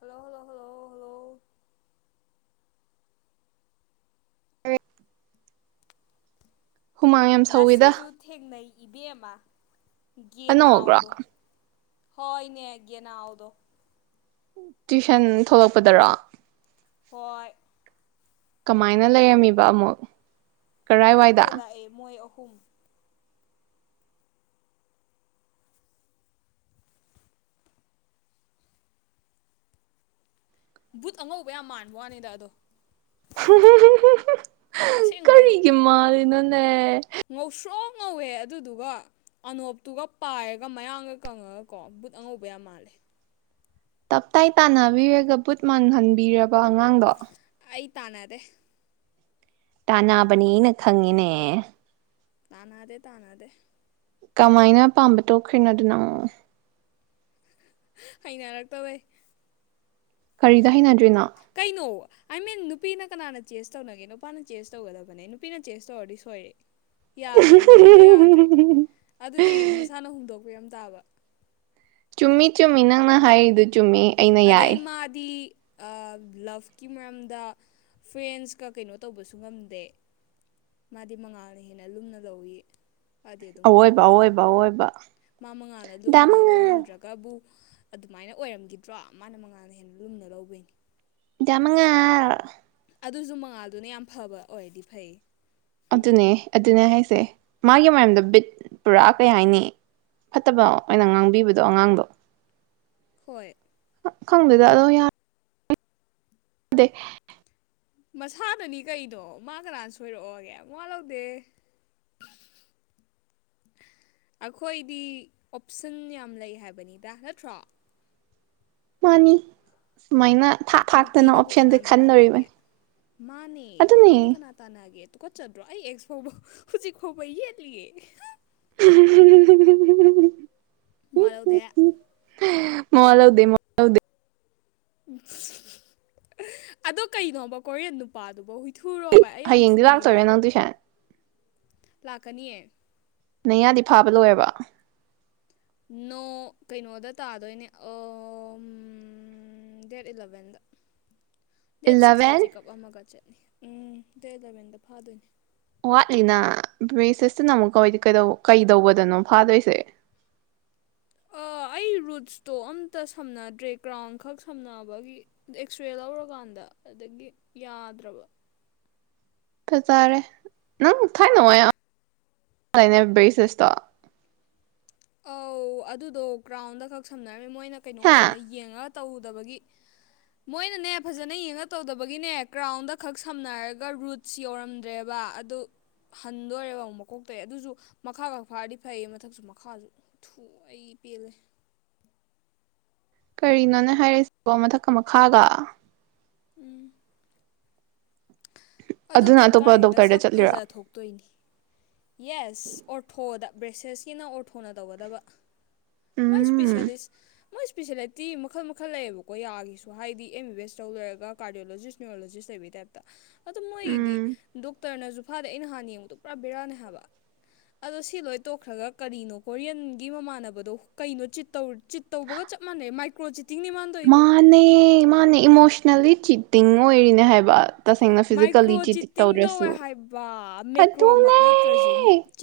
hello hello hello hello ꯍꯥꯏꯋ [unintelligible] ꯍꯨꯃꯥꯡ ꯌꯥꯝ ꯁꯧꯋꯤꯗ ꯏꯕꯦꯝꯃꯥ ꯑꯅꯧꯕ꯭ꯔꯣ ꯒꯦꯅꯥꯥꯎꯗꯣ ꯍꯣꯏꯅꯦ ꯒꯦꯅꯥꯎꯗꯣ ꯇꯨꯏꯁꯟ ꯊꯣꯛꯂꯛꯄꯗꯔꯣ ꯍꯣꯏ [inaudible] ꯀꯃꯥꯏꯅ ꯂꯩꯔꯝꯃꯤꯕ ꯑꯃꯨꯛ ꯈꯪꯗꯦ ꯀꯔꯥꯏꯋꯥꯏꯗ ꯂꯥꯛꯑꯦ ꯃꯣꯏ ꯑꯍꯨꯝ ꯕꯨꯠ ꯑꯉꯧꯕ ꯌꯥꯝ ꯃꯥꯟꯕ ꯋꯥꯅꯤꯗ ꯑꯗꯣ ꯑꯁꯦꯡꯕꯩ ꯀꯔꯤꯒꯤ ꯃꯥꯜꯂꯤꯅꯣꯅꯦ ꯉꯧꯁ꯭ꯔꯣꯛ ꯉꯧꯋꯦ ꯑꯗꯨꯗꯨꯒ ꯑꯅꯣꯞꯇꯨꯒ ꯄꯥꯏꯔꯒ ꯃꯌꯥꯡꯒ ꯀꯪꯉꯒꯀꯣ ꯕꯨꯠ ꯑꯉꯧꯕ ꯌꯥꯝ ꯃꯥꯜꯂꯦ ꯇꯞꯇꯥꯏ ꯇꯥꯟꯅꯕꯤꯔꯒ ꯕꯨꯠ ꯃꯥꯟꯍꯟꯕꯤꯔꯕ ꯑꯉꯥꯡꯗꯣ ꯑꯩ ꯇꯥꯟꯅꯔꯦ ꯇꯅꯥꯕꯅꯤꯅ ꯈꯪꯉꯅꯦ ꯇꯥꯅꯗꯦ ꯇꯥꯅꯗꯦ ꯀꯃꯥꯏꯅꯄꯥꯥꯝꯕ ꯇꯣꯛꯈ꯭ꯔꯤꯅꯣ ꯑꯗꯨꯅ ꯑꯃꯨꯛ ꯑꯩꯅ ꯍꯥꯏꯔꯛꯇꯕꯩ ꯀꯔꯤꯗ ꯍꯅ ꯀꯩꯅꯣ ꯑꯥꯏ ꯃꯤꯟ ꯅꯨꯄꯤꯅ ꯀꯅꯥꯅ ꯆꯦꯁ ꯇꯧꯅꯒꯦ ꯅꯨꯄꯥꯅ ꯆꯦꯁ ꯇꯧꯒꯗꯕꯅꯦ ꯅꯨꯄꯤꯅ ꯆꯦꯁ ꯇꯧꯔꯗꯤ ꯁꯣꯏꯔꯦ ꯌꯥꯗ꯭ꯔꯦ ꯔꯨꯜꯗꯣ ꯌꯥꯗ꯭ꯔꯦ ꯑꯗꯨꯗꯤ ꯃꯁꯥꯅ ꯍꯣꯡꯗꯣꯛ ꯀꯨꯔꯝ ꯇꯥꯕ ꯆꯨꯝꯃꯤ ꯆꯨꯝꯃꯤ ꯅꯪꯅ ꯍꯥꯏꯔꯤꯗꯨ ꯆꯨꯝꯃꯤ ꯑꯩꯅ ꯑꯗꯩ ꯌꯥꯏ ꯃꯥꯗꯤ ꯂꯞꯀꯤ ꯃꯔꯝꯗ ꯐ꯭ꯔꯦꯟꯁꯀ ꯀꯩꯅꯣ ꯇꯧꯕꯁꯨ ꯉꯝꯗꯦ ꯃꯥꯗꯤ ꯃꯉꯥꯜꯅ ꯍꯦꯟꯅ ꯂꯨꯝꯅ ꯂꯧꯏ ꯑꯋꯣꯏꯕ ꯑꯋꯣꯏꯕ ꯑꯋꯣꯏꯕ ꯃꯥ ꯃꯉꯥꯜꯂ ꯗꯥ ꯂꯨꯝꯅ ꯃꯉꯥꯜ ꯂꯧꯔꯝꯗ꯭ꯔꯒꯕꯨ ꯑꯗꯨꯃꯥꯏꯅ ꯑꯣꯏꯔꯝꯈꯤꯗ꯭ꯔꯣ ꯃꯥꯅ ꯃꯉꯥꯜꯅ ꯍꯦꯟꯅ ꯂꯨꯝꯅ ꯂꯧꯕꯩꯅꯤ ꯌꯥꯃꯉ ꯑꯗꯨꯁꯨ ꯃꯉꯥꯜꯗꯨꯅ ꯌꯥꯝ ꯐꯕ ꯑꯣꯏꯔꯗꯤ ꯐꯩ ꯑꯗꯨꯅꯦ ꯑꯗꯨꯅꯦ ꯍꯥꯏꯁꯦ ꯃꯥꯒꯤ ꯃꯔꯌꯝꯗ ꯕꯤꯠ ꯄꯨꯔꯥ ꯀꯩ ꯍꯥꯏꯅꯤ ꯐꯠꯇꯕ ꯑꯣꯏꯅ ꯉꯥꯡꯕꯤꯕꯗꯣ ꯑꯉꯥꯡꯗꯣ ꯍꯣꯏ ꯈꯪꯗꯗ ꯑꯗꯣ ꯌꯥꯔ ꯑꯗꯦ ꯃꯁꯥꯗꯅꯤ ꯀꯗꯣ ꯃꯥ ꯀꯅꯥꯅ ꯁꯣꯏꯔꯛꯑꯣꯒꯦ ꯃꯥ ꯂꯧꯗꯦ [unintelligible] ꯑꯩꯈꯣꯏꯗꯤ ꯑꯣꯞꯁꯟ ꯌꯥꯝ ꯂꯩ ꯍꯥꯏꯕꯅꯤꯗ ꯅꯠꯇ꯭ꯔꯣ ꯃꯥꯅꯤ ꯁꯨꯃꯥꯏꯅ ꯊꯥꯛ ꯊꯥꯛꯇꯅ ꯅꯨꯄꯤꯅꯕꯨ ꯑꯣꯞꯁꯟꯁꯦ ꯀꯅꯥꯅ ꯇꯥꯟꯅꯒꯦ ꯈꯟꯗꯣꯔꯤꯕꯅꯤ ꯃꯥꯅꯦ ꯑꯗꯨꯅꯦ ꯅꯨꯄꯤꯅ ꯀꯅꯥ ꯇꯥꯟꯅꯒꯦ ꯨ ꯀꯠꯆꯗ꯭ꯔꯣ ꯑꯩ ꯑꯦꯛꯁ ꯐꯥꯎꯕ ꯍꯧꯖꯤꯛ ꯐꯥꯎꯕ ꯌꯦꯠꯂꯤꯌꯦꯦ [unintelligible] ꯃꯔꯊꯧꯗꯦ ꯃꯣ ꯂꯥꯎꯗ ꯃꯣ ꯂꯧ ꯎ ꯑꯗꯣ ꯀꯩꯅꯣꯕ ꯀꯣꯔꯤꯌꯟ ꯅꯨꯄꯥꯗꯨꯕ ꯍꯨꯏ ꯍꯌꯦꯡꯗꯤ ꯂꯥꯛꯆꯔꯦ ꯅꯪ ꯇꯨꯏꯁꯦꯟ ꯂꯥꯛꯀꯅꯤꯌꯦ ꯅꯩꯌꯥꯗꯤ ꯐꯥꯕ ꯂꯣꯏꯔꯕ ꯅꯣ ꯀꯩꯅꯣꯗ ꯇꯥꯗꯣꯏꯅꯦ ꯗꯦꯠ ꯏꯂꯕꯟꯗ ꯗꯦꯠ ꯁꯤꯛꯁꯇ ꯏꯂꯚꯦꯟ ꯆꯦꯛꯑꯞ ꯑꯃꯒ ꯆꯠꯂꯤ ꯎꯝ ꯗꯦꯠ ꯑꯦꯂꯚꯦꯟꯗ ꯐꯥꯗꯣꯏꯅꯦ ꯋꯥꯠꯂꯤꯅ ꯃꯤ ꯁꯤꯁꯇꯅ ꯑꯃꯨꯛꯀ ꯀꯩꯗꯧꯕꯗꯅꯣ ꯐꯥꯗꯣꯏꯁꯦ ꯑꯣ ꯑꯩ ꯔꯨꯠꯁꯇꯣ ꯑꯝꯇ ꯁꯝꯅꯗ꯭ꯔꯦ ꯀ꯭ꯔꯥꯎꯟ ꯈꯛ ꯁꯝꯅꯕꯒꯤ ꯑꯦꯛꯁꯔꯦ ꯂꯧꯔꯀꯥꯟꯗ ꯑꯗꯒꯤ ꯌꯥꯗ꯭ꯔꯕ ꯐꯖꯥꯔꯦ ꯅꯪ ꯊꯥꯏꯅꯅꯨꯡꯉꯥꯏ ꯂꯩꯅ ꯕꯦꯁꯁꯣ ꯑꯧ ꯑꯗꯨꯗꯣ ꯀꯒ꯭ꯔꯥꯎꯟꯗ ꯈꯛ ꯁꯝꯅꯔꯝꯃꯤ ꯃꯣꯏꯅ ꯀꯩꯅꯣ ꯍꯥ ꯑꯣꯏꯅ ꯌꯦꯡꯉ ꯇꯧꯗꯕꯒꯤ ꯃꯣꯏꯅꯅꯦ ꯐꯖꯅ ꯌꯦꯡꯉ ꯇꯧꯗꯕꯒꯤꯅꯦ ꯀ꯭ꯔꯥꯎꯟꯗ ꯈꯛ ꯁꯝꯅꯔꯒ ꯔꯨꯠꯁ ꯌꯧꯔꯝꯗ꯭ꯔꯦꯕ ꯑꯗꯨ ꯍꯟꯗꯣꯔꯦꯕ ꯑꯃꯨꯛ ꯃꯀꯣꯛꯇ ꯑꯗꯨꯁꯨ ꯃꯈꯥ ꯈꯛ ꯐꯥꯔꯗꯤ ꯐꯩꯌꯦ ꯃꯊꯛꯁꯨ ꯃꯈꯥꯁꯨ ꯊꯨ ꯑꯩ ꯄꯦꯜꯂꯦ ꯀꯔꯤꯅꯣꯅꯦ ꯍꯥꯏꯔꯁꯤꯕꯣ ꯃꯊꯛꯀ ꯃꯈꯥꯒ ꯎꯝ ꯑꯗꯣ ꯑꯗꯨꯅ ꯀꯩꯝ ꯑꯇꯣꯞꯄ ꯀꯥꯏꯗꯦꯗ ꯗꯣꯛꯇꯔꯗ ꯁꯛ ꯆꯠꯂꯤꯔꯣ ꯐꯖ ꯊꯣꯛꯇꯣꯏꯅꯤ ꯌꯦꯁ ꯑꯣꯊꯣꯗ ꯕ꯭ꯔꯦꯁꯦꯁꯀꯤꯅ ꯑꯣꯔ ꯊꯣꯟꯅ ꯇꯧꯒꯗꯕ ꯃꯣꯏ ꯎꯝ ꯏꯁꯄꯤꯁꯦꯂꯤꯁ ꯃꯣꯏ ꯏꯁ꯭ꯄꯤꯦꯁꯦꯂꯤꯇꯤ ꯃꯈꯜ ꯃꯈꯜ ꯂꯩꯌꯦꯕꯀꯣ ꯌꯥꯒꯤꯁꯨ ꯍꯥꯏꯗꯤ ꯑꯦꯝ ꯑꯦꯁ ꯇꯧ ꯂꯩꯔꯒ ꯀꯥꯔꯗꯤꯌꯣꯂꯣꯖꯤꯁ꯭ꯌꯨꯔꯣꯂꯣꯖꯤꯁ ꯇ ꯑꯗꯨ ꯃꯣꯏꯗꯤ ꯗꯣꯛꯇꯔꯅꯁꯨ ꯐꯥꯗꯦ ꯑꯩꯅ ꯍꯥꯟꯅ ꯌꯦꯡꯕꯗꯣ ꯄꯨꯔꯥ ꯕꯦꯔꯥꯅꯦ ꯍꯥꯏꯕ ꯑꯗꯣ ꯁꯤ ꯂꯣꯏ ꯇꯣꯛꯈ꯭ꯔꯒ ꯀꯔꯤꯅꯣ ꯀꯣꯔꯤꯌꯟꯒꯤ ꯃꯃꯥꯟꯅꯕꯗꯣ ꯀꯩꯅꯣꯤꯧ ꯆꯤꯠ ꯇꯧꯕꯒ ꯆꯞ ꯃꯅꯦ ꯃꯥꯏꯀ꯭ꯔꯣꯖꯤ ꯃꯥꯅꯦ ꯃꯥꯅꯦ ꯏꯃꯣꯁꯅꯦꯜꯂꯤ ꯆꯤꯠꯇꯤꯡ ꯑꯣꯏꯔꯤꯅꯦ ꯍꯥꯏꯕ ꯇꯁꯦꯡꯅ ꯐꯤꯖꯤꯀꯦꯜꯂꯤ ꯃꯥꯏꯀ꯭ꯔꯣ ꯆꯤꯤ ꯆꯤꯠꯇꯤꯡ ꯇꯧꯋꯦ ꯇꯧꯗ꯭ꯔꯁꯨ ꯍꯥꯏꯕ ꯑꯗꯨꯅꯦ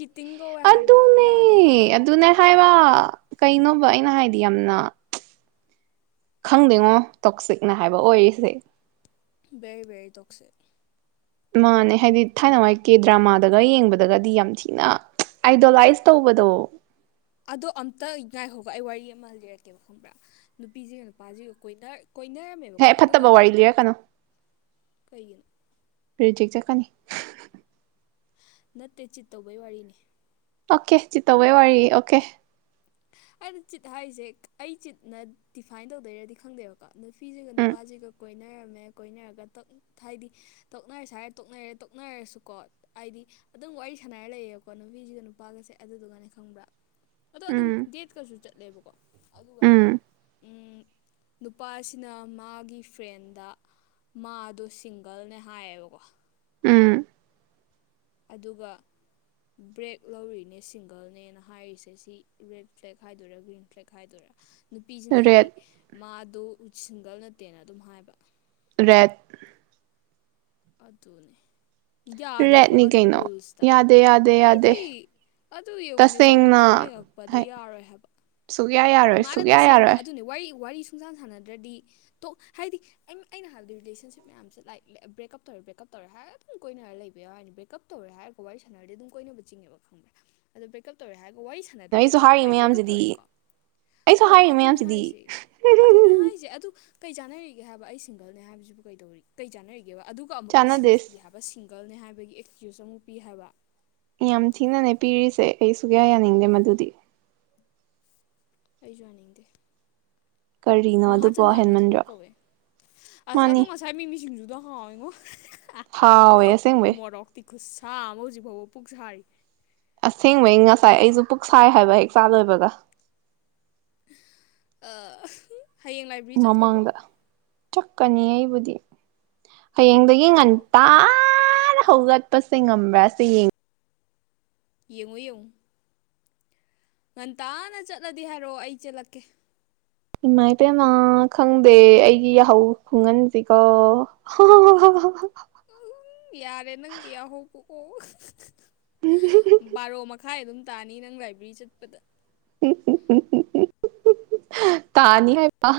ꯐꯤꯇꯤꯡ ꯀꯧꯋꯦ ꯍꯥꯏꯕ ꯑꯗꯨꯅꯦ ꯌꯥꯗꯦ ꯍꯥꯏꯕ ꯑꯗꯨꯅꯦ ꯍꯥꯏꯕ ꯀꯩꯅꯣꯕ ꯑꯩꯅ ꯍꯥꯏꯗꯤ ꯌꯥꯝꯅ ꯈꯪꯗꯦꯉꯣ ꯇꯣꯛꯁꯤꯛꯅ ꯍꯥꯏꯕ ꯑꯣꯏꯔꯤꯁꯦ ꯕꯦꯔꯤ ꯕꯦꯔꯤ ꯇꯣꯛꯣꯛꯁꯦ ꯃꯥꯅꯦ ꯍꯥꯏꯗꯤ ꯊꯥꯏꯅ ꯋꯥꯏꯀꯤꯦ ꯗ꯭ꯔꯃꯥꯗꯒ ꯌꯦꯡꯕꯗꯒꯗꯤ ꯌꯥꯝ ꯊꯤꯅ ꯑꯥꯏꯗꯣꯂꯥꯏꯁ ꯇꯧꯕꯗꯣ ꯑꯗꯣ ꯑꯝꯇ ꯉꯥꯏꯍꯧꯒ ꯑꯩ ꯋꯥꯔꯤ ꯑꯃ ꯂꯤꯔꯛꯀꯦꯕ ꯈꯪꯕ꯭ꯔꯥ ꯅꯨꯄꯤꯁꯤꯒ ꯅꯨꯄꯥꯁꯤꯒ ꯀꯣꯏꯅ ꯍꯦ ꯀꯣꯏꯅꯔꯝꯃꯦꯕꯀꯣ ꯑꯗꯨꯒ ꯐꯠꯇꯕ ꯋꯥꯔꯤ ꯂꯤꯔꯛꯀꯅꯨ ꯀꯩꯒꯤꯅꯣ ꯔꯤꯖꯤꯛ ꯆꯀꯅꯤ ꯅꯠꯇꯦ ꯆꯤꯠ ꯇꯧꯕꯩ ꯋꯥꯔꯤꯅꯤ ꯑꯣꯀꯦ ꯆꯤꯠꯇꯧꯕꯩ ꯋꯥꯔꯤ ꯑꯣꯀꯦ ꯑꯗ ꯆꯤꯠ ꯍꯥꯏꯔꯤꯁꯦ ꯑꯩ ꯆꯤꯠꯅ ꯗꯤꯐꯥꯏꯟ ꯇꯧꯗꯣꯏꯔꯗꯤ ꯈꯪꯗꯦꯕꯀꯣ ꯅꯨꯄꯤꯁꯤꯒ ꯎꯝ ꯅꯨꯄꯥꯁꯤꯒ ꯀꯣꯏꯅ ꯀꯣꯏꯅꯔꯝꯃꯦ ꯀꯣꯏꯅꯔꯒ ꯍꯥꯏꯗꯤ ꯇꯛꯅꯔꯁꯨ ꯍꯥꯏꯔ ꯇꯣꯛꯅꯔꯦ ꯇꯣꯛꯅꯔꯁꯨꯀꯣ ꯍꯥꯏꯗꯤ ꯑꯗꯨꯝ ꯋꯥꯔꯤ ꯁꯥꯟꯅꯔ ꯂꯩꯌꯦꯕꯀꯣ ꯅꯨꯄꯤꯁꯤꯒ ꯅꯨꯄꯥꯒꯁꯦ ꯑꯗꯨꯗꯨꯒꯅꯦ ꯈꯪꯕ꯭ꯔꯥ ꯎꯝ ꯇꯦꯠꯀꯁꯨ ꯆꯠꯂꯦꯕꯀꯣ ꯑꯗꯨꯒꯅ ꯎꯝ ꯎꯝ ꯅꯨꯄꯥ ꯑꯁꯤꯅ ꯃꯥꯒꯤ ꯐ꯭ꯔꯦꯟꯗ ꯃꯥꯗꯣ ꯁꯤꯡꯒꯜꯅꯦ ꯍꯥꯏꯌꯦꯕꯀꯣ ꯎꯝ ꯑꯗꯨꯒ ꯕ꯭ꯔꯦꯛ ꯂꯧꯔꯤꯅꯦ ꯁꯤꯡꯒꯜꯅꯦꯅ ꯍꯥꯏꯔꯤꯁꯦ ꯁꯤ ꯔꯦꯠ ꯐ꯭ꯂꯦꯛ ꯍꯥꯏꯗꯣꯏꯔꯥ ꯒ꯭ꯔꯤꯟ ꯐ꯭ꯂꯦꯛ ꯍꯥꯏꯗꯣꯏꯔꯥ ꯅꯨꯄꯤꯁꯤꯅꯗꯤ ꯔꯦꯠ ꯃꯥꯗꯣ ꯁꯤꯡꯒꯜ ꯅꯠꯇꯦꯅ ꯑꯗꯨꯝ ꯍꯥꯏꯕ ꯔꯦꯠ ꯑꯗꯨꯅꯦ ꯌꯥꯗꯦꯀꯣ ꯔꯦꯠꯅꯤ ꯑꯗꯣ ꯀꯩꯅꯣ ꯔꯨꯜꯁꯇ ꯌꯥꯗꯦ ꯌꯥꯗꯦ ꯌꯥꯗꯦ ꯑꯩꯗꯤ ꯑꯗꯨ ꯌꯦꯡꯉꯨꯅꯦ ꯂꯣꯡ ꯇꯁꯦꯡꯅ ꯇꯔꯝ ꯌꯦꯡꯉꯛꯄꯗ ꯍꯥꯏ ꯌꯥꯔꯣꯏ ꯍꯥꯏꯕ ꯁꯨꯛꯌꯥ ꯌꯥꯔꯣꯏ ꯁꯨ ꯃꯥꯅ ꯀꯌꯥ ꯇꯁꯦꯡꯅ ꯌꯥꯔꯣꯏ ꯑꯗꯨꯅꯦ ꯋꯥꯔꯤ ꯋꯥꯔꯤ ꯁꯨꯡꯁꯥꯟ ꯁꯥꯟꯅꯗ꯭ꯔꯗꯤ ꯇꯣꯛ ꯍꯥꯏꯗꯤ ꯑ ꯑꯩꯅ ꯍꯥꯏꯥꯟꯕꯗꯤ ꯔꯤꯂꯦꯁꯟꯁꯤꯞ ꯃꯌꯥꯝꯁꯦ ꯂꯥꯏꯛ ꯕ꯭ꯔꯦꯛꯀꯞ ꯞ ꯇꯧꯔꯦ ꯕꯦꯀꯞ ꯇꯧꯔꯦꯔ ꯑꯗꯨꯝ ꯀꯣꯏꯅꯔ ꯂꯩꯕ ꯌꯥꯎꯏꯅꯤ ꯕ꯭ꯔꯦꯛꯀꯞ ꯇꯧꯔꯦꯔꯒ ꯋꯥꯔꯤꯥꯟꯅꯔꯗꯤ ꯑꯗꯨ ꯀꯣꯏꯅꯅꯕ ꯆꯤꯡꯉꯕ ꯈꯪꯕ꯭ꯔꯦ ꯑꯗꯣ ꯕ꯭ꯔꯦꯛꯀꯞ ꯇꯧꯔꯦ ꯍꯥꯏꯔꯒ ꯋꯥꯔꯤ ꯑꯩꯁꯨ ꯁꯥꯟꯅꯗ꯭ꯔꯒꯗꯤ ꯍꯥꯏꯔꯤ ꯍꯣꯏ ꯕ꯭ꯔꯦꯛꯀꯞ ꯃꯌꯥꯝꯁꯤꯗꯤ ꯇꯧꯔꯦꯀꯣ ꯑꯩꯁꯨ ꯍꯣꯏ ꯍꯥꯏꯔꯤ ꯑꯗꯨꯅꯦ ꯃꯌꯥꯝꯁꯤꯗꯤ ꯍꯥꯏꯁ ꯑꯗꯨꯅꯦ ꯍꯥꯏꯁꯦ ꯑꯗꯨ ꯀꯩ ꯆꯥꯅꯔꯤꯒꯦ ꯍꯥꯏꯕ ꯑꯩ ꯁꯤꯡꯒꯜꯅꯦ ꯍꯥꯏꯕꯁꯤꯕꯨ ꯀꯩꯗꯧꯔꯤ ꯀꯩ ꯆꯥꯟꯅꯔꯤꯒꯦꯕ ꯑꯗꯨꯒ ꯑꯃꯨꯛ ꯑꯦꯛꯁꯀ꯭ꯌꯨꯁ ꯄꯤ ꯆꯥꯟꯅꯗꯦꯁ ꯍꯥꯏꯕ ꯁꯤꯡ ꯒꯔꯜꯅꯦ ꯍꯥꯏꯕꯒꯤ ꯑꯦꯛꯁꯀ꯭ꯌꯨꯁ ꯑꯃꯨꯛ ꯄꯤ ꯍꯥꯏꯕ ꯌꯥꯝ ꯊꯤꯅꯅꯦ ꯄꯤꯔꯤꯁꯦ ꯑꯩ ꯁꯨꯡ ꯀꯌꯥ ꯌꯥꯅꯤꯡꯗꯦ ꯃꯗꯨꯗꯤ ꯑꯩꯁꯨ ꯋꯥꯅꯤꯡꯗꯦ ꯀꯔꯤꯅꯣ ꯃꯍꯥ ꯑꯗꯨꯕꯣ ꯆꯅꯥꯟꯒꯤ ꯊꯕꯛ ꯍꯦꯟꯃꯟꯗ꯭ꯔꯣ ꯀꯧꯋꯦ ꯑꯁ ꯑꯗꯣ ꯃꯥꯅꯤ ꯉꯁꯥꯏ ꯃꯤꯃꯤꯁꯤꯡꯖꯗꯣ ꯍ ꯏꯉ ꯍꯥꯎ ꯑꯣꯏꯁꯦꯡꯕ ꯈꯨꯁꯥ ꯑꯃ ꯍꯧꯖꯤꯛ ꯐꯥꯎꯕ ꯄꯨꯛ ꯁꯥꯔꯤ ꯑꯁꯦꯡꯕꯩ ꯉꯁꯥꯏ ꯑꯩꯁꯨ ꯄꯨꯛ ꯁꯥꯏ ꯍꯥꯏꯕ ꯍꯦꯛ ꯆꯥ ꯂꯣꯏꯕꯒ ꯍꯌꯦꯡ ꯂꯥꯏꯕ꯭ꯔꯦꯔꯤ ꯆꯠꯀꯗ꯭ꯔꯣ ꯆꯠꯀꯅꯤ ꯑꯩꯕꯨꯗꯤ ꯍꯌꯦꯡꯗꯒꯤ ꯉꯟꯇꯥ ꯑꯣꯀꯦ ꯍꯧꯒꯠꯄꯁꯦ ꯉꯝꯕ꯭ꯔꯥ ꯁꯤ ꯌꯦꯡꯉꯤ ꯌꯦꯡꯉꯨ ꯌꯦꯡ ꯉꯨ ꯉꯟꯇꯥꯅ ꯆꯠꯂꯗꯤ ꯍꯥꯏꯔꯛꯑꯣ ꯑꯩ ꯆꯦꯜꯂꯛꯀꯦ ꯏꯃꯥ ꯏꯇꯦꯅ ꯈꯪꯗꯦ ꯑꯩꯒꯤ ꯌꯥꯍꯧ ꯈꯨꯡꯒꯪꯁꯤꯀꯣ ꯑꯣ [inaudible] ꯎ ꯌꯥꯔꯦ ꯅꯪ ꯌꯥ ꯍꯨ ꯕꯥꯔꯣ ꯃꯈꯥꯏ ꯑꯗꯨꯝ ꯇꯥꯅꯤ ꯅꯪ ꯂꯥꯏꯕ꯭ꯔꯦꯔꯤ ꯆꯠꯄꯗ [unintelligible] [inaudible] [unintelligible] [inaudible] ꯇꯥꯅꯤ ꯍꯥꯏꯕ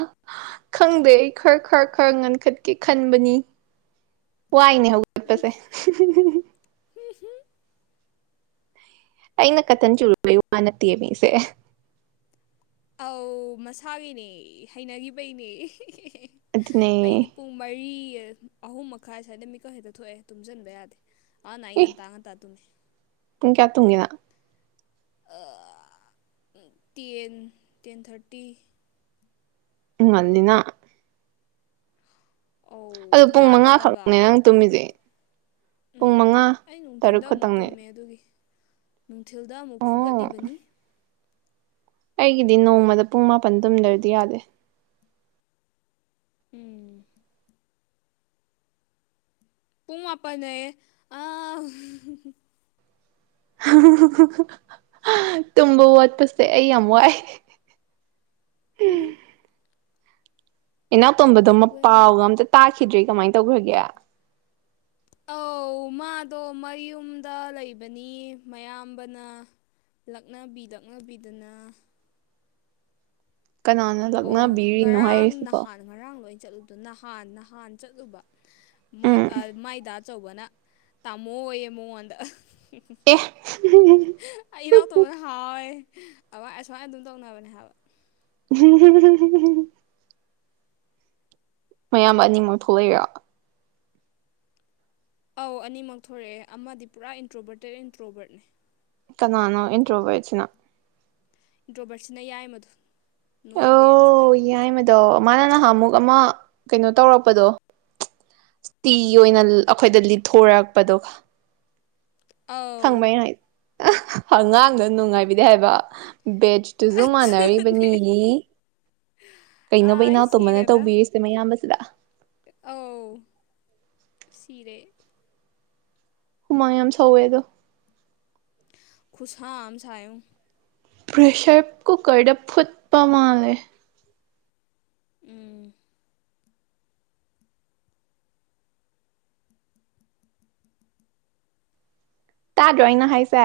ꯈꯪꯗꯦ ꯑꯩ ꯈꯔ ꯈꯔ ꯈꯔ ꯉꯟꯈꯠꯀꯦ ꯈꯟꯕꯅꯤ [unintelligible] [inaudible] ꯋꯥꯏꯅꯦ ꯍꯧꯒꯠꯄꯁꯦ ꯍ [unintelligible] [inaudible] ꯑꯩꯅ ꯀꯊꯟ ꯆꯨꯔꯨꯕꯩ ꯋꯥ ꯅꯠꯇꯦ ꯃꯤꯁꯦ ꯑꯧ ꯃꯁꯥꯒꯤꯅꯦ ꯍꯩꯅꯈꯤꯕꯩꯅꯦ ꯑꯗꯨꯅꯦ ꯑꯩꯗꯤ ꯄꯨꯡ ꯃꯔꯤ ꯑꯍꯨꯝ ꯃꯈꯥꯏ ꯁ꯭ꯋꯥꯏꯗ ꯃꯤꯀꯛ ꯍꯦꯛꯇ ꯊꯣꯛꯑꯦ ꯇꯨꯝꯁꯤꯟꯕ ꯌꯥꯗꯦ ꯑꯅ ꯏ ꯏꯉꯟ ꯇꯥꯉꯟ ꯇ ꯑꯗꯨꯨꯃꯤ ꯄꯨꯡ ꯀꯌꯥ ꯇꯨꯝꯒꯦ ꯅꯪ ꯇꯦꯟ ꯇꯦꯟ ꯊꯥꯔꯇꯤ ꯉꯜꯂꯤꯅ ꯑꯗꯨ ꯑꯧ ꯄꯨꯡ ꯌꯥꯗꯦ ꯍꯥꯏꯕ ꯃꯉꯥꯈꯛꯅꯦ ꯅꯪ ꯇꯨꯝꯃꯤꯁꯦ ꯇꯧꯈ꯭ꯔꯗꯤ ꯄꯨꯡ ꯎꯝ, ꯃꯉꯥ ꯑꯩ ꯇꯔꯨꯛ ꯅꯨꯡꯊꯤꯟꯗ ꯑꯃꯨꯛ ꯈꯛꯇꯪꯅꯤ ꯇꯨꯝꯃꯦ ꯑꯗꯨꯒꯤ ꯅꯨꯡꯊꯤꯜꯗ ꯑꯃꯨꯛ ꯐꯨꯒꯠꯂꯤꯕꯅꯤ ꯑꯩꯒꯤꯗꯤ ꯅꯣꯡꯃꯗ ꯄꯨꯡ ꯃꯥꯄꯟ ꯇꯨꯝꯗ꯭ꯔꯗꯤ ꯌꯥꯗꯦ ꯎꯝ ꯄꯨꯡ ꯃꯗ ꯑ ꯇꯨꯝꯕ ꯋꯥꯠꯄꯁꯦ ꯑꯩ ꯌꯥꯝ ꯋꯥꯏ [unintelligible] [inaudible] ꯎꯝ ꯏꯅꯥꯎꯇꯣꯝꯕꯗꯣ ꯃꯄꯥꯎꯒ ꯑꯝꯇ ꯇꯥꯈꯤꯗ꯭ꯔꯤ ꯀꯃꯥꯏꯅ ꯇꯧꯈ꯭ꯔꯒꯦ ꯑꯧ ꯃꯥꯗꯣ ꯃꯌꯨꯝꯗ ꯂꯩꯕꯅꯤ ꯃꯌꯥꯝꯕꯅ ꯂꯛꯅꯕꯤ ꯂꯛꯅꯕꯤꯗꯅ ꯀꯅꯥꯅ ꯑꯣ ꯂꯛꯅꯕꯤꯔꯤꯅꯣ ꯉꯔꯥꯡ ꯍꯥꯏꯔꯤꯁꯤꯕꯣ ꯅꯍꯥꯟ ꯉꯔꯥꯡ ꯂꯣꯏ ꯆꯠꯂꯨꯕꯗꯣ ꯅꯍꯥꯟ ꯅꯍꯥꯟ ꯆꯠꯂꯨꯕ ꯎꯝ ꯃꯥꯏꯗ ꯑꯆꯧꯕꯅ ꯇꯥꯝꯃꯣ ꯑꯣꯏꯌꯦ ꯃꯉꯣꯟꯗ ꯑꯦ ꯏꯅꯥꯎ ꯇꯣ ꯍ ꯑꯋꯥ ꯑꯁꯨꯃꯥꯏꯅ ꯑꯗꯨꯝ ꯇꯧꯅꯕꯅꯦ ꯍꯥꯏꯕ ꯍꯝ ꯃꯌꯥꯝꯕ ꯑꯅꯤꯃꯛ ꯊꯣꯛꯂꯏꯔ ꯑꯧ ꯑꯅꯤꯃꯛ ꯊꯣꯛꯣꯔꯛꯑꯦ ꯑꯃꯗꯤ ꯄꯨꯔꯥ ꯑꯦꯟꯇ꯭ꯔꯣꯕꯔꯇꯦꯠ ꯑꯦꯟꯇ꯭ꯔꯣꯕꯔꯠꯅꯦ ꯀꯅꯥꯅꯣ ꯏꯟꯔꯣ ꯑꯣꯏꯁꯤꯅ ꯏꯟ ꯗ꯭ꯔꯣꯕꯔꯁꯤꯅ ꯌꯥꯏ ꯃꯗꯨꯣ ꯅꯣꯏ ꯕꯦꯠꯁꯨ ꯑꯣ ꯑꯣꯏꯈꯤꯕꯗꯣ ꯌꯥꯏꯃꯗꯣ ꯃꯥꯅ ꯅꯍꯥꯟ ꯑꯃꯨꯛ ꯑꯃ ꯀꯩꯅꯣ ꯇꯧꯔꯛꯄꯗꯣ ꯇꯤ ꯑꯣꯏꯅ ꯑꯩꯈꯣꯏꯗ ꯂꯤꯠꯊꯣꯔꯛꯄꯗꯣ ꯑꯥꯎ ꯑꯉꯥꯡꯗꯣ ꯅꯨꯡꯉꯥꯏꯕꯤꯗꯤ ꯍꯥꯏꯕ ꯕꯦꯁꯇꯨꯁꯨ ꯃꯥꯟꯅꯔꯤꯕꯅꯤ ꯑꯗꯨꯅꯦ [unintelligible] ꯀꯩꯅꯣꯕ ꯑꯩ ꯏꯅꯥꯎ ꯇꯣꯝꯕꯅ ꯇꯧꯕꯤꯔꯤꯁꯦ ꯃꯌꯥꯝꯕꯁꯤꯗ ꯑꯥꯎ ꯁꯤꯔꯦ ꯍꯨꯃꯥꯡ ꯌꯥꯝ ꯁꯧꯋꯦ ꯑꯗꯣ ꯈꯨꯁꯥ ꯑꯝ ꯁꯥꯏꯉꯣ ꯄ꯭ꯔꯦꯁꯔ ꯀꯨꯀꯔꯗ ꯐꯨꯠꯄ ꯃꯥꯥꯂꯦ ꯎꯝ ꯇꯥꯗ꯭ꯔꯣ ꯑꯩꯅ ꯍꯥꯏꯁꯦ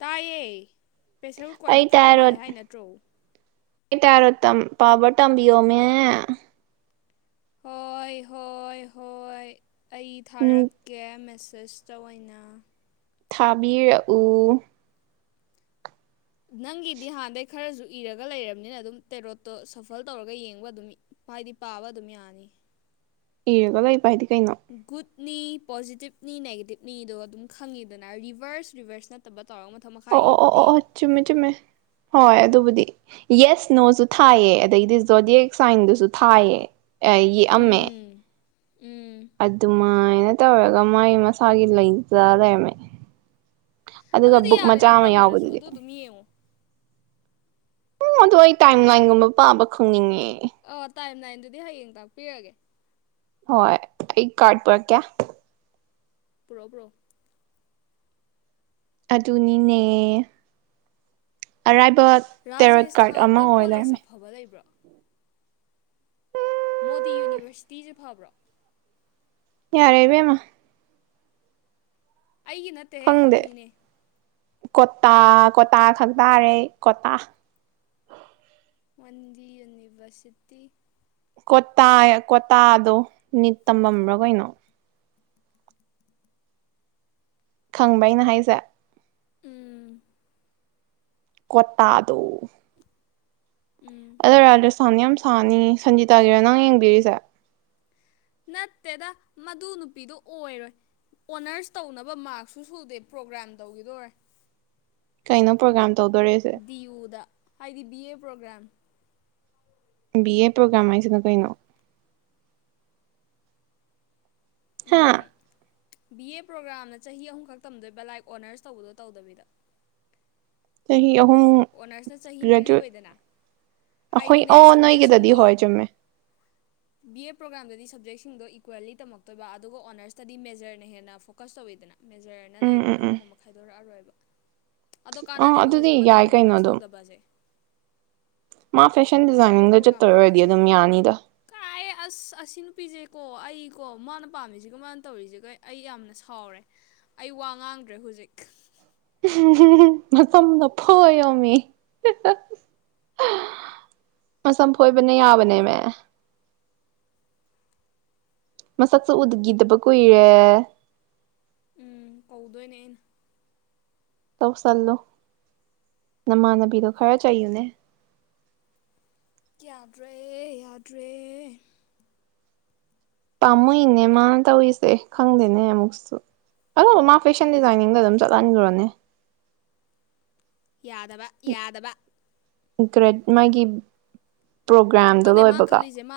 ꯇꯥꯏꯌꯦ ꯄ꯭ꯔꯦꯁꯔ ꯑꯩ ꯀꯨꯀꯔꯗ ꯐꯨꯠꯄ ꯃꯥꯜꯂꯦ ꯍꯥꯏ ꯅꯠꯇ꯭ꯔꯣ ꯠꯔ ꯇꯝ ꯄꯥꯕꯔꯇꯝꯕꯤꯌꯣꯃꯦ ꯍꯣꯏ ꯍꯣꯏ ꯍꯣꯏ ꯑꯩ ꯊꯥꯔꯛꯀꯦ ꯃꯦꯁꯦ ꯁ꯭꯭ꯔꯦꯁꯇ ꯑꯣꯏꯅ ꯊꯥꯕꯤꯔꯛꯎ ꯅꯪꯒꯤꯗꯤ ꯍꯥꯟꯅꯗꯩ ꯈꯔꯁꯨ ꯏꯔꯒ ꯂꯩꯔꯕꯅꯤꯅ ꯑꯗꯨꯝ ꯇꯦꯔꯣꯠꯇꯣ ꯁꯐꯜ ꯇꯧꯔꯒ ꯌꯦꯡꯕ ꯑꯗꯨꯝ ꯍꯥꯏꯗꯤ ꯄꯥꯕ ꯑꯗꯨꯝ ꯌꯥꯅꯤ ꯏꯔꯒ ꯂꯩꯕꯍꯥꯏꯗꯤ ꯒꯨꯠ ꯄꯣꯖꯤꯇꯤꯞꯅꯤ ꯅꯦꯒꯦꯇꯤꯞꯅꯤꯗꯣ ꯑꯗꯨꯝ ꯈꯪꯉꯤꯗꯅ ꯔꯤꯚꯔꯁ ꯔꯤꯚꯔꯁ ꯅꯠꯇꯕ ꯇꯧꯔꯒ ꯃꯊꯛ ꯃꯈꯥ ꯑꯣ ꯑꯣ ꯑꯣ ꯑꯣ ꯏꯗꯨꯗꯤ ꯑꯣ ꯆꯨꯝꯃꯦ ꯆꯨꯝꯃꯦ ꯍꯣꯏ ꯑꯗꯨꯕꯨꯗꯤ ꯌꯦꯁ ꯅꯣꯁꯨ ꯊꯥꯏꯌꯦ ꯑꯗꯒꯤꯗꯤ ꯖꯣꯗꯤ ꯁꯥꯏꯟꯗꯨꯁꯨ ꯊꯥꯏꯌꯦ ꯌꯦꯛꯑꯝꯃꯦ ꯎꯝ ꯎꯝ ꯑꯗꯨꯃꯥꯏꯅ ꯇꯧꯔꯒ ꯃꯥꯒꯤ ꯃꯁꯥꯒꯤ ꯂꯩꯇ ꯂꯩꯔꯝꯃꯦ ꯑꯗꯨꯒ ꯑꯗꯨꯗꯤ ꯕꯨꯛ ꯌꯥꯔꯦ ꯃꯆꯥ ꯅꯪ ꯇꯝꯗ꯭ꯔꯁꯨ ꯑꯗꯨ ꯑꯗꯨꯝ ꯌꯦꯡꯉꯨ ꯎꯝ ꯑꯗ ꯑꯩ ꯇꯥꯏꯝ ꯅꯥꯏꯟꯒꯨꯝꯕ ꯄꯥꯕ ꯈꯪꯅꯤꯡꯉꯦ ꯑꯣ ꯇꯥꯏꯝ ꯂꯥꯏꯟꯗꯨꯗꯤ ꯍꯌꯦꯡ ꯇꯥꯛꯄꯤꯔꯒꯦ ꯍꯣꯏ ꯑꯩ ꯀꯥꯔꯗꯄ ꯀꯌꯥ ꯄ꯭ꯔꯣ ꯄ꯭ꯔꯣ ꯑꯗꯨꯅꯤꯅꯦ ꯑꯔꯥꯏ ꯔꯥꯖꯁꯊꯥꯟꯗ ꯀꯣꯂꯦꯖ ꯑꯐꯕ ꯂꯩꯕ꯭ꯔꯥ ꯃꯣꯗꯤ ꯌꯨꯅꯤꯚꯔꯁꯤꯇꯤꯁꯦ ꯐꯕ꯭ꯔꯣ ꯌꯥꯔꯦ ꯏꯕꯦꯃ ꯑꯩꯒꯤ ꯅꯠꯇꯦꯍꯦ ꯈꯪꯗꯦ ꯍꯪꯉꯤꯅꯦ ꯀꯣꯇꯥ ꯀꯣꯇꯥ ꯈꯪ ꯇꯥꯔꯦ ꯀꯣꯇꯥ ꯃꯟꯗꯤ ꯅꯤꯡꯕꯁꯤꯇ ꯀꯣꯇꯥ ꯀꯣꯇꯥꯗꯣ ꯅꯤꯠ ꯇꯝꯕꯝ ꯂ ꯀꯩꯅꯣ ꯈꯪꯕ ꯅ ꯍꯥꯏꯁꯦ ꯎꯝ ꯀꯠꯇꯗꯣ ꯎꯝ ꯑꯗꯣ ꯔꯥꯖꯁꯊꯥꯟ ꯌꯥꯝ ꯁꯥꯅꯤ ꯁꯪꯒꯤꯖꯤꯇꯥꯒꯤꯔꯥ ꯅꯪ ꯌꯦꯡꯕꯤꯔꯤꯁꯦ ꯅꯠꯇꯦꯗ ꯃꯗꯨ ꯅꯨꯄꯤꯗꯨ ꯑꯣꯏꯔꯣꯏ ꯑꯣꯅꯔꯁ ꯇꯧꯅꯕ ꯃꯥꯔꯛꯁꯨ ꯁꯨꯗꯦ ꯄ꯭ꯔꯣꯒ꯭ꯔꯥꯝ ꯇꯧꯈꯤꯗꯣꯔꯦ ꯀꯩꯅꯩꯅꯣ ꯄꯣꯒ꯭ꯔꯝ ꯗꯤꯌꯎꯗ ꯍꯥꯏꯗꯤ B A programme B A programme ꯍꯥꯏꯁꯤꯅ ꯀꯩꯅꯣ ꯍꯥꯥ ꯕꯤ ꯑꯦ ꯄ꯭ꯔꯣꯒ꯭ꯔꯥꯝꯅ ꯆꯍꯤ ꯑꯍꯨꯝꯈꯛ ꯇꯝꯗꯣꯏ ꯕꯦꯂꯥꯏꯛ ꯑꯣꯅꯔꯁ ꯇꯧꯕꯗꯣ ꯇꯧꯗꯕꯤꯗ ꯆꯍꯤ ꯑꯍꯨꯝ ꯑꯣꯅꯔꯁꯅ ꯆꯍꯤ ꯃꯔꯤ ꯒ꯭ꯔꯦꯖꯨꯋꯦꯠ ꯑꯣꯏꯗꯅ ꯑꯩꯈꯣꯏ ꯍꯥꯏꯗꯤꯅꯦ ꯑꯣ ꯅꯣꯏꯒꯦ ꯗꯗꯤ ꯍ ꯁꯕꯖꯦꯛꯁꯤꯡꯗꯣ ꯆꯃꯦ ꯕꯤ ꯑꯦ ꯄ꯭ꯔꯣꯒ꯭ꯔꯥꯝꯗꯗꯤ ꯁꯕꯖꯦꯛꯁꯤꯡꯗꯣ ꯏꯀ꯭ꯋꯦꯜꯂꯤ ꯇꯝꯃꯛꯇꯣꯏꯕ ꯑꯗꯨꯒ ꯑꯣꯅꯔꯁꯇꯗꯤ ꯃꯦꯖꯔꯅ ꯍꯦꯟꯅ ꯐꯣꯀꯁ ꯇꯧꯋꯤꯗꯅ ꯃꯦꯖꯔꯅ ꯎꯝ ꯎꯝ ꯂꯩꯗꯅ ꯎꯝ ꯑꯗꯨꯒꯨꯝꯕ ꯈꯥꯏꯗꯣꯔꯛꯑꯔꯣꯏꯕ ꯑꯗꯣ ꯑꯥ ꯀꯥꯟꯅꯗꯦꯕ ꯑꯗꯨꯗꯤ ꯍꯧꯖꯤꯛ ꯌꯥꯏ ꯃꯇꯝꯗꯣ ꯀꯩꯅꯣ ꯑꯣꯅꯔꯁ ꯑꯗꯨꯝ ꯇꯧꯗꯕꯁꯦ ꯃꯥ ꯐꯦꯁꯟ ꯑꯦ ꯗꯤꯖꯥꯏꯅꯤꯡꯗ ꯄꯣꯒ꯭ꯔꯝ ꯆꯠꯇꯣꯏ ꯑꯣꯏꯔꯗꯤ ꯑꯗꯨꯝ ꯀꯅꯥꯗꯕ ꯌꯥꯅꯤꯗ ꯀ ꯑꯁ ꯑꯅ ꯄꯤꯖꯦ ꯀ ꯑꯩ ꯀꯣ ꯃꯥꯅ ꯄꯥꯝꯃꯤꯁꯤꯒ ꯃꯥꯅ ꯇꯧꯔꯤꯁꯤꯒ ꯑꯩ ꯌꯥꯝꯅ ꯁꯥꯎꯔꯦ ꯑꯩ ꯋꯥ ꯉꯥꯡꯗ꯭ꯔꯦ ꯍꯧꯖꯤꯛ ꯛ ꯃꯗꯄꯌꯣꯃꯤ [unintelligible] ꯃꯁꯐꯣꯏꯕꯅ ꯌꯥꯕꯅꯦ ꯃ ꯃꯁꯛꯁꯨ ꯎꯗꯈꯤꯗꯕ ꯀꯨꯏꯔꯦ ꯎꯝ ꯀꯧꯗꯅꯦꯩꯅ ꯇꯧꯁꯜꯂꯣ ꯅꯃꯥꯟꯅꯕꯤꯗꯣ ꯈꯔ ꯆꯩꯌꯨꯅꯦ ꯌꯥꯗ꯭ꯔꯦ ꯌꯥꯗ꯭ꯔꯦ ꯄꯥꯝꯃꯏꯅꯦ ꯃꯥꯅ ꯇꯧꯔꯤꯁꯦ ꯈꯪꯗꯦꯅꯦ ꯑꯃꯨꯛꯁꯨ ꯑꯗꯣ ꯃꯥ ꯐꯦꯁꯟ ꯗꯤꯖꯥꯏꯅꯤꯡꯗ ꯑꯗꯨꯝ ꯆꯠꯍꯟꯈꯨꯔꯅꯦ ꯌꯥꯗꯕ ꯌꯥꯗꯕ ꯒ꯭ꯔꯦ ꯃꯥꯒꯤ ꯄ꯭ꯔꯣꯒ꯭ꯔꯥꯝꯗꯣ ꯈꯪꯗꯦ ꯃꯥꯅ ꯂꯣꯏꯕꯒ ꯈꯜꯂꯤꯁꯦ ꯃꯥ